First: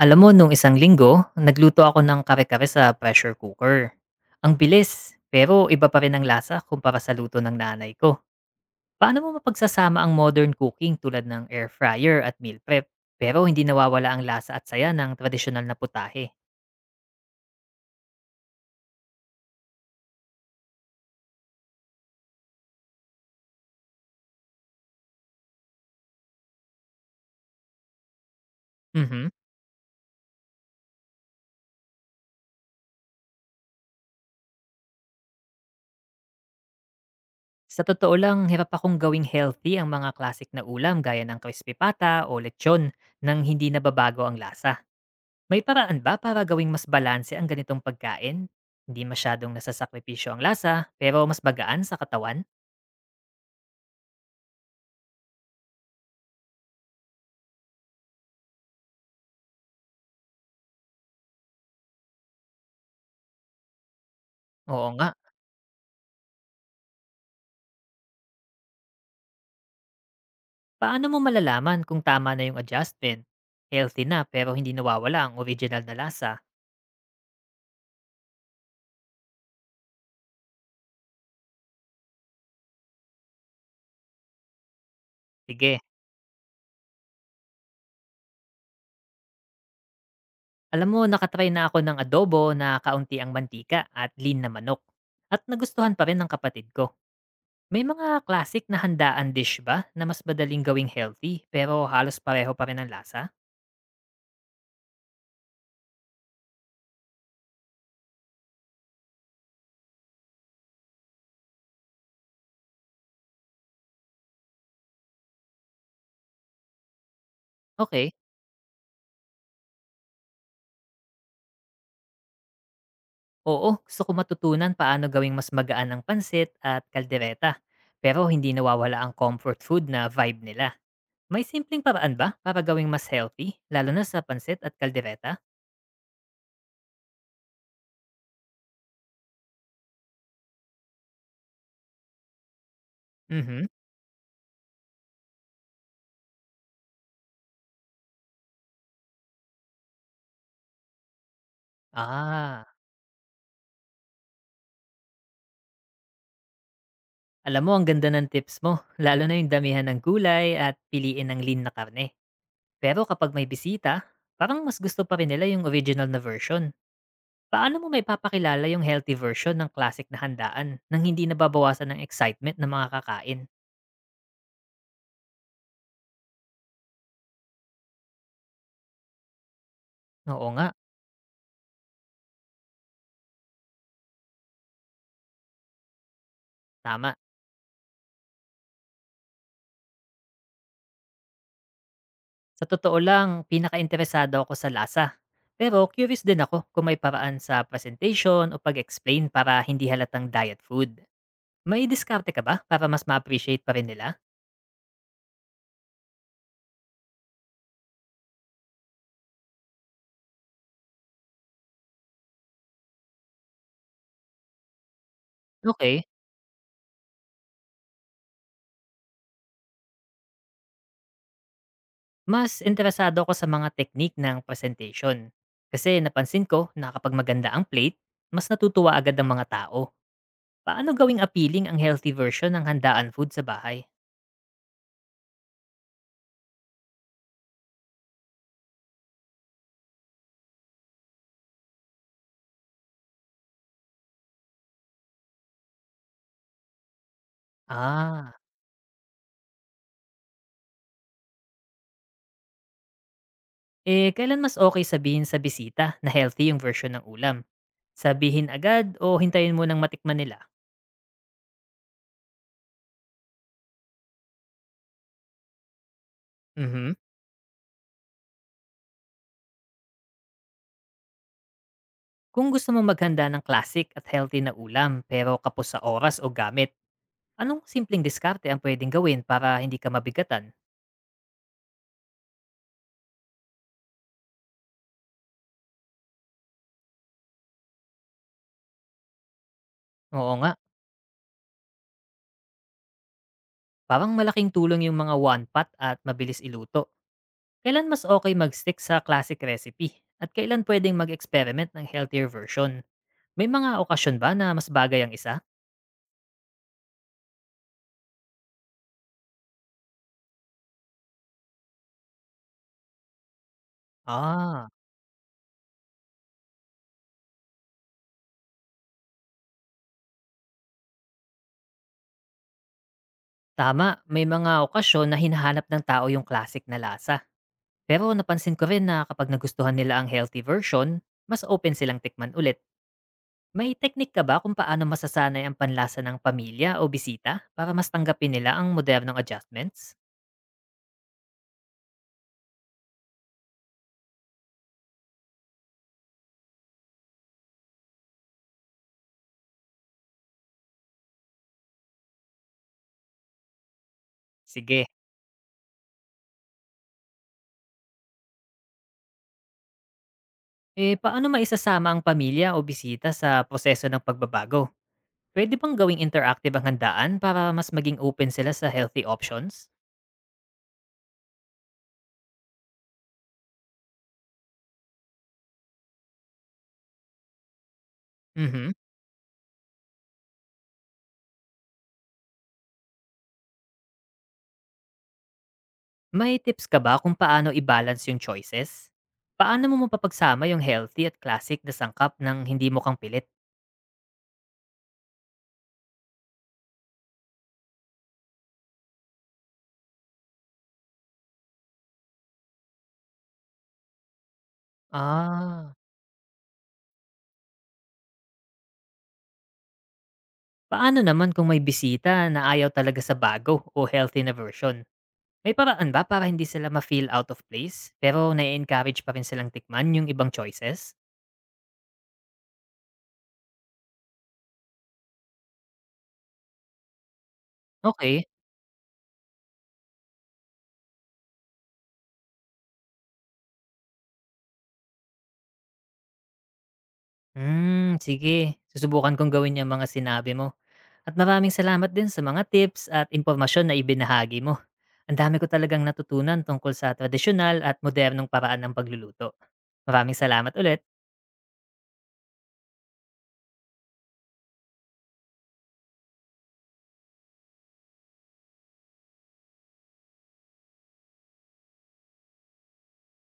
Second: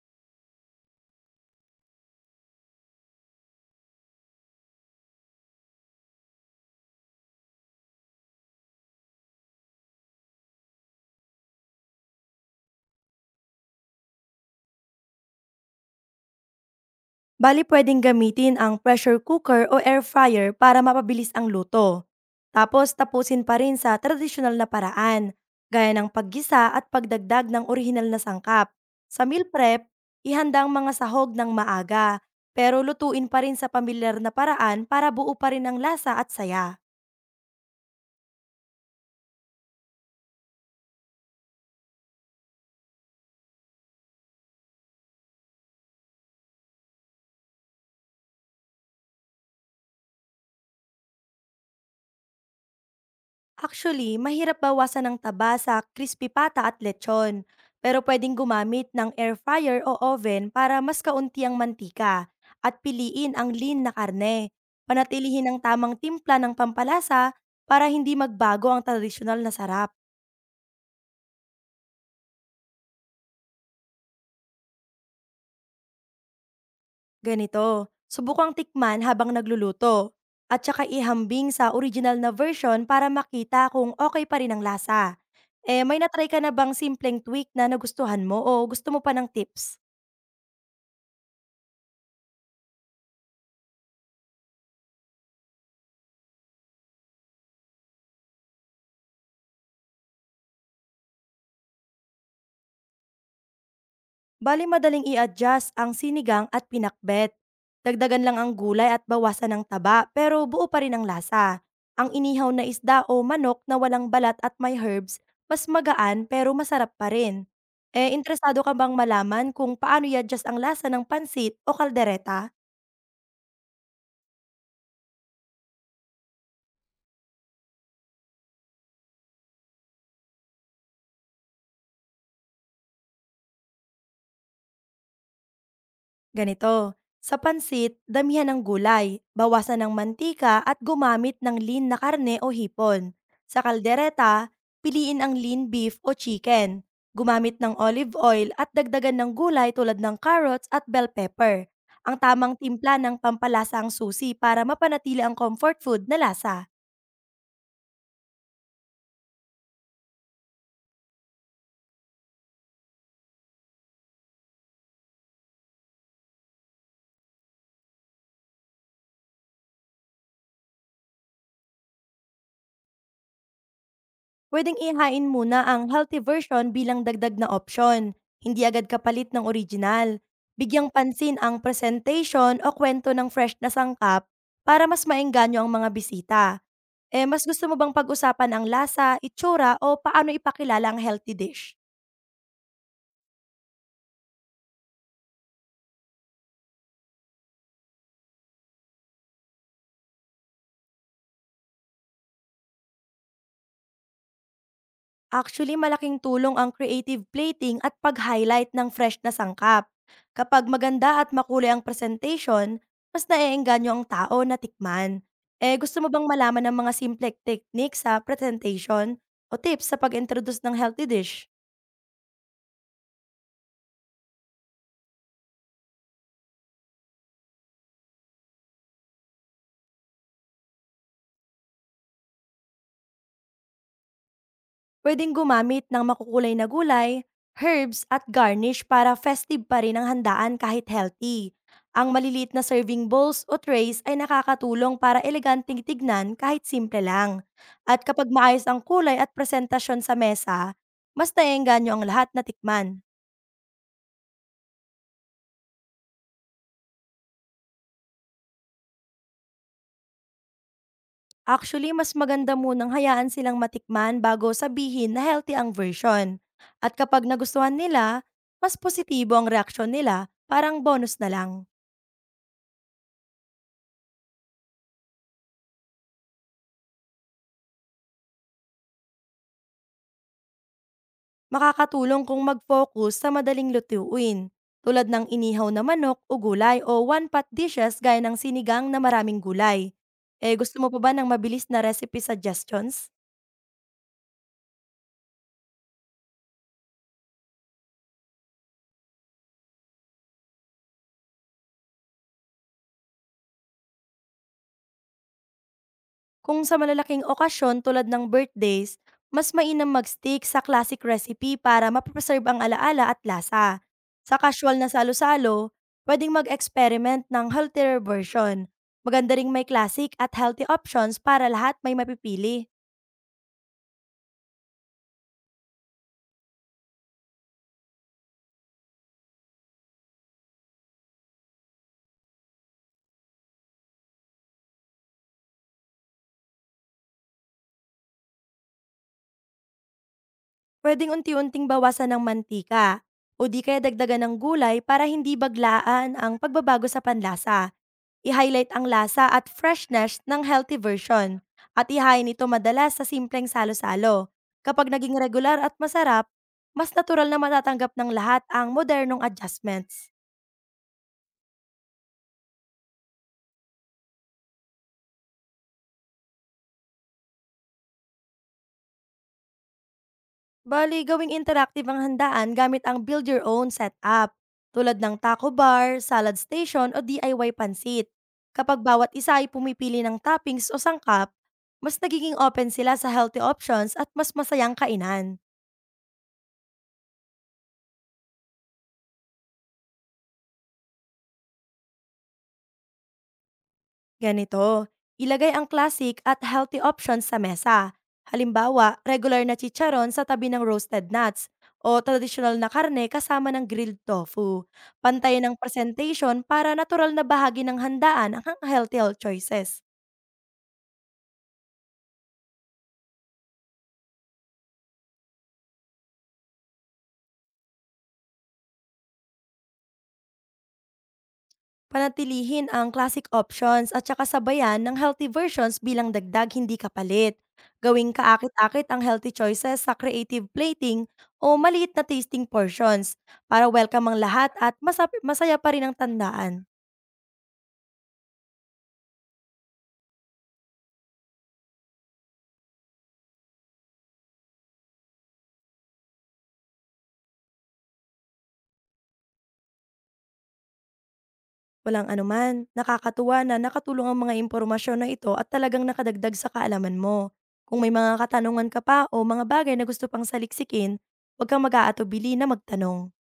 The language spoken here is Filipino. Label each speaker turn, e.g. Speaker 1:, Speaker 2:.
Speaker 1: Alam mo nung isang linggo, nagluto ako ng kare-kare sa pressure cooker. Ang bilis, pero iba pa rin ang lasa kumpara sa luto ng nanay ko. Paano mo mapagsasama ang modern cooking tulad ng air fryer at meal prep, pero hindi nawawala ang lasa at saya ng tradisyonal na putahe?
Speaker 2: Bali pwedeng gamitin ang pressure cooker o air fryer para mapabilis ang luto. Tapos tapusin pa rin sa tradisyonal na paraan, gaya ng paggisa at pagdagdag ng orihinal na sangkap. Sa
Speaker 1: Mhm.
Speaker 2: meal prep, ihanda ang mga sahog ng maaga, pero lutuin pa rin sa pamilyar na paraan para buo pa rin ang lasa at saya.
Speaker 1: Sa totoo lang, hirap akong gawing healthy ang mga classic na ulam gaya ng crispy pata o lechon nang hindi nababago ang lasa. May paraan ba para gawing mas balanse ang ganitong pagkain? Hindi masyadong nasasakripisyo ang lasa, pero mas bagaan sa katawan?
Speaker 2: Actually, mahirap bawasan ng taba sa crispy pata at lechon, pero pwedeng gumamit ng air fryer o oven para mas kaunti ang mantika at piliin ang lean na karne.
Speaker 1: Oo nga.
Speaker 2: Panatilihin ang tamang timpla ng pampalasa para hindi magbago ang tradisyonal na sarap.
Speaker 1: Paano mo malalaman kung tama na yung adjustment? Healthy na pero hindi nawawala ang original na lasa.
Speaker 2: Ganito, subukang tikman habang nagluluto at saka ihambing sa original na version para makita kung okay pa rin ang lasa.
Speaker 1: Sige.
Speaker 2: Eh, may natry ka na bang simpleng tweak na nagustuhan mo o gusto mo pa ng tips?
Speaker 1: Alam mo, nakatry na ako ng adobo na kaunti ang mantika at lean na manok. At nagustuhan pa rin ng kapatid ko. May mga classic na handaan dish ba na mas madaling gawing healthy pero halos pareho pa rin ang lasa?
Speaker 2: Bali madaling i-adjust ang sinigang at pinakbet. Dagdagan lang ang gulay at bawasan ng taba pero buo pa rin ang lasa. Ang inihaw na isda o manok na walang balat at may herbs, mas magaan pero masarap pa rin.
Speaker 1: Okay.
Speaker 2: Eh, interesado ka bang malaman kung paano i-adjust ang lasa ng pansit o kaldereta?
Speaker 1: Oo, gusto ko matutunan paano gawing mas magaan ang pansit at kaldereta. Pero hindi nawawala ang comfort food na vibe nila. May simpleng paraan ba para gawing mas healthy, lalo na sa pansit at kaldereta?
Speaker 2: Ganito, sa pansit, damihan ng gulay, bawasan ng mantika at gumamit ng lean na karne o hipon. Sa
Speaker 1: Mhm.
Speaker 2: kaldereta, piliin ang lean beef o chicken. Gumamit ng olive oil at dagdagan ng gulay tulad ng carrots at bell pepper. Ang tamang
Speaker 1: Ah,
Speaker 2: timpla ng pampalasa ang susi para mapanatili ang comfort food na lasa.
Speaker 1: alam mo ang ganda ng tips mo, lalo na yung damihan ng gulay at piliin ng lean na karne. Pero kapag may bisita, parang mas gusto pa rin nila yung original na version. Paano mo may papakilala yung healthy version ng classic na handaan nang hindi nababawasan ng excitement ng mga kakain?
Speaker 2: Puwedeng ihain muna ang healthy version bilang dagdag na opsyon, hindi agad kapalit ng original.
Speaker 1: Oo nga,
Speaker 2: Bigyang pansin ang presentation o kwento ng fresh na sangkap para mas maengganyo ang mga bisita.
Speaker 1: tama.
Speaker 2: Eh, mas gusto mo bang pag-usapan ang lasa, itsura o paano ipakilala ang healthy dish?
Speaker 1: Sa totoo lang, pinaka interesado ako sa lasa. Pero curious din ako kung may paraan sa presentation o pag-explain para hindi halatang diet food. May diskarte ka ba para mas ma-appreciate pa rin nila?
Speaker 2: Actually, malaking tulong ang creative plating at pag-highlight ng fresh na sangkap. Kapag maganda at makulay ang presentation, mas naiengganyo ang tao na tikman. Eh, gusto
Speaker 1: Okay,
Speaker 2: mo bang malaman ng mga simple techniques sa presentation o tips sa pag-introduce ng healthy dish?
Speaker 1: mas interesado ako sa mga technique ng presentation. Kasi napansin ko na kapag maganda ang plate, mas natutuwa agad ang mga tao. Paano gawing appealing ang healthy version ng handaan food sa bahay?
Speaker 2: Pwedeng gumamit ng makukulay na gulay, herbs at garnish para festive pa rin ang handaan kahit healthy. Ang maliliit na serving bowls o trays ay nakakatulong para eleganteng tignan kahit simple lang. At kapag
Speaker 1: Ah.
Speaker 2: maayos ang kulay at presentasyon sa mesa, mas naiengganyo ang lahat na tikman.
Speaker 1: Eh, kailan mas okay sabihin sa bisita na healthy yung version ng ulam? Sabihin agad o hintayin mo ng matikman nila?
Speaker 2: Actually, mas maganda munang hayaan silang matikman bago sabihin na healthy ang version.
Speaker 1: Mhm.
Speaker 2: At kapag nagustuhan nila, mas positibo ang reaksyon nila, parang bonus na lang.
Speaker 1: Kung gusto mo maghanda ng classic at healthy na ulam pero kapos sa oras o gamit, anong simpleng diskarte ang pwedeng gawin para hindi ka mabigatan?
Speaker 2: Makakatulong kung mag-focus sa madaling lutuin, tulad ng inihaw na manok o gulay o one-pot dishes gaya ng sinigang na maraming gulay.
Speaker 1: Oo nga,
Speaker 2: Eh gusto mo pa ba ng mabilis na recipe suggestions?
Speaker 1: parang malaking tulong yung mga one pot at mabilis iluto. Kailan mas okay mag-stick sa classic recipe? At kailan pwedeng mag-experiment ng healthier version? May mga okasyon ba na mas bagay ang isa?
Speaker 2: Kung sa malalaking okasyon tulad ng birthdays, mas mainam mag-stick sa classic recipe para mapreserve ang alaala at lasa. Sa
Speaker 1: Ah.
Speaker 2: casual na salo-salo, pwedeng mag-experiment ng healthier version. Maganda ring may classic at healthy options para lahat may mapipili.
Speaker 1: Tama, may mga okasyon na hinahanap ng tao yung classic na lasa. Pero napansin ko rin na kapag nagustuhan nila ang healthy version, mas open silang tikman ulit. May teknik ka ba kung paano masasanay ang panlasa ng pamilya o bisita para mas tanggapin nila ang modernong adjustments?
Speaker 2: Puwedeng unti-unting bawasan ng mantika o di kaya dagdagan ng gulay para hindi baglaan ang pagbabago sa panlasa. I-highlight ang lasa at freshness ng healthy version at ihain ito madalas sa simpleng salo-salo.
Speaker 1: Sige.
Speaker 2: Kapag naging regular at masarap, mas natural na matatanggap ng lahat ang modernong adjustments.
Speaker 1: Eh, paano maisasama ang pamilya o bisita sa proseso ng pagbabago? Pwede bang gawing interactive ang handaan para mas maging open sila sa healthy options?
Speaker 2: Bale, gawing interactive ang handaan gamit ang build your own setup, tulad ng taco bar, salad station o DIY pansit.
Speaker 1: Mhm.
Speaker 2: Kapag bawat isa ay pumipili ng toppings o sangkap, mas nagiging open sila sa healthy options at mas masayang kainan.
Speaker 1: May tips ka ba kung paano i-balance yung choices? Paano mo mapapagsama yung healthy at classic na sangkap ng hindi mo kang pilit?
Speaker 2: Ganito, ilagay ang classic at healthy options sa mesa. Halimbawa, regular na chicharon sa tabi ng roasted nuts o traditional na karne kasama ng grilled tofu. Pantayin ang
Speaker 1: Ah,
Speaker 2: presentation para natural na bahagi ng handaan ang healthy choices.
Speaker 1: paano naman kung may bisita na ayaw talaga sa bago o healthy na version? May paraan ba para hindi sila ma-feel out of place pero na-encourage pa rin silang tikman yung ibang choices?
Speaker 2: Panatilihin ang classic options at saka sabayan ng healthy versions bilang dagdag hindi kapalit. Gawing
Speaker 1: Okay.
Speaker 2: kaakit-akit ang healthy choices sa creative plating o maliit na tasting portions para welcome ang lahat at masaya pa rin ang tandaan.
Speaker 1: Hmm, sige. Susubukan kong gawin yung mga sinabi mo. At maraming salamat din sa mga tips at impormasyon na ibinahagi mo. Ang dami ko talagang natutunan tungkol sa tradisyonal at modernong paraan ng pagluluto. Maraming salamat ulit.
Speaker 2: Walang anuman, nakakatuwa na nakatulong ang mga impormasyon na ito at talagang nakadagdag sa kaalaman mo. Kung may mga katanungan ka pa o mga bagay na gusto pang saliksikin, huwag kang mag-aatubili na magtanong.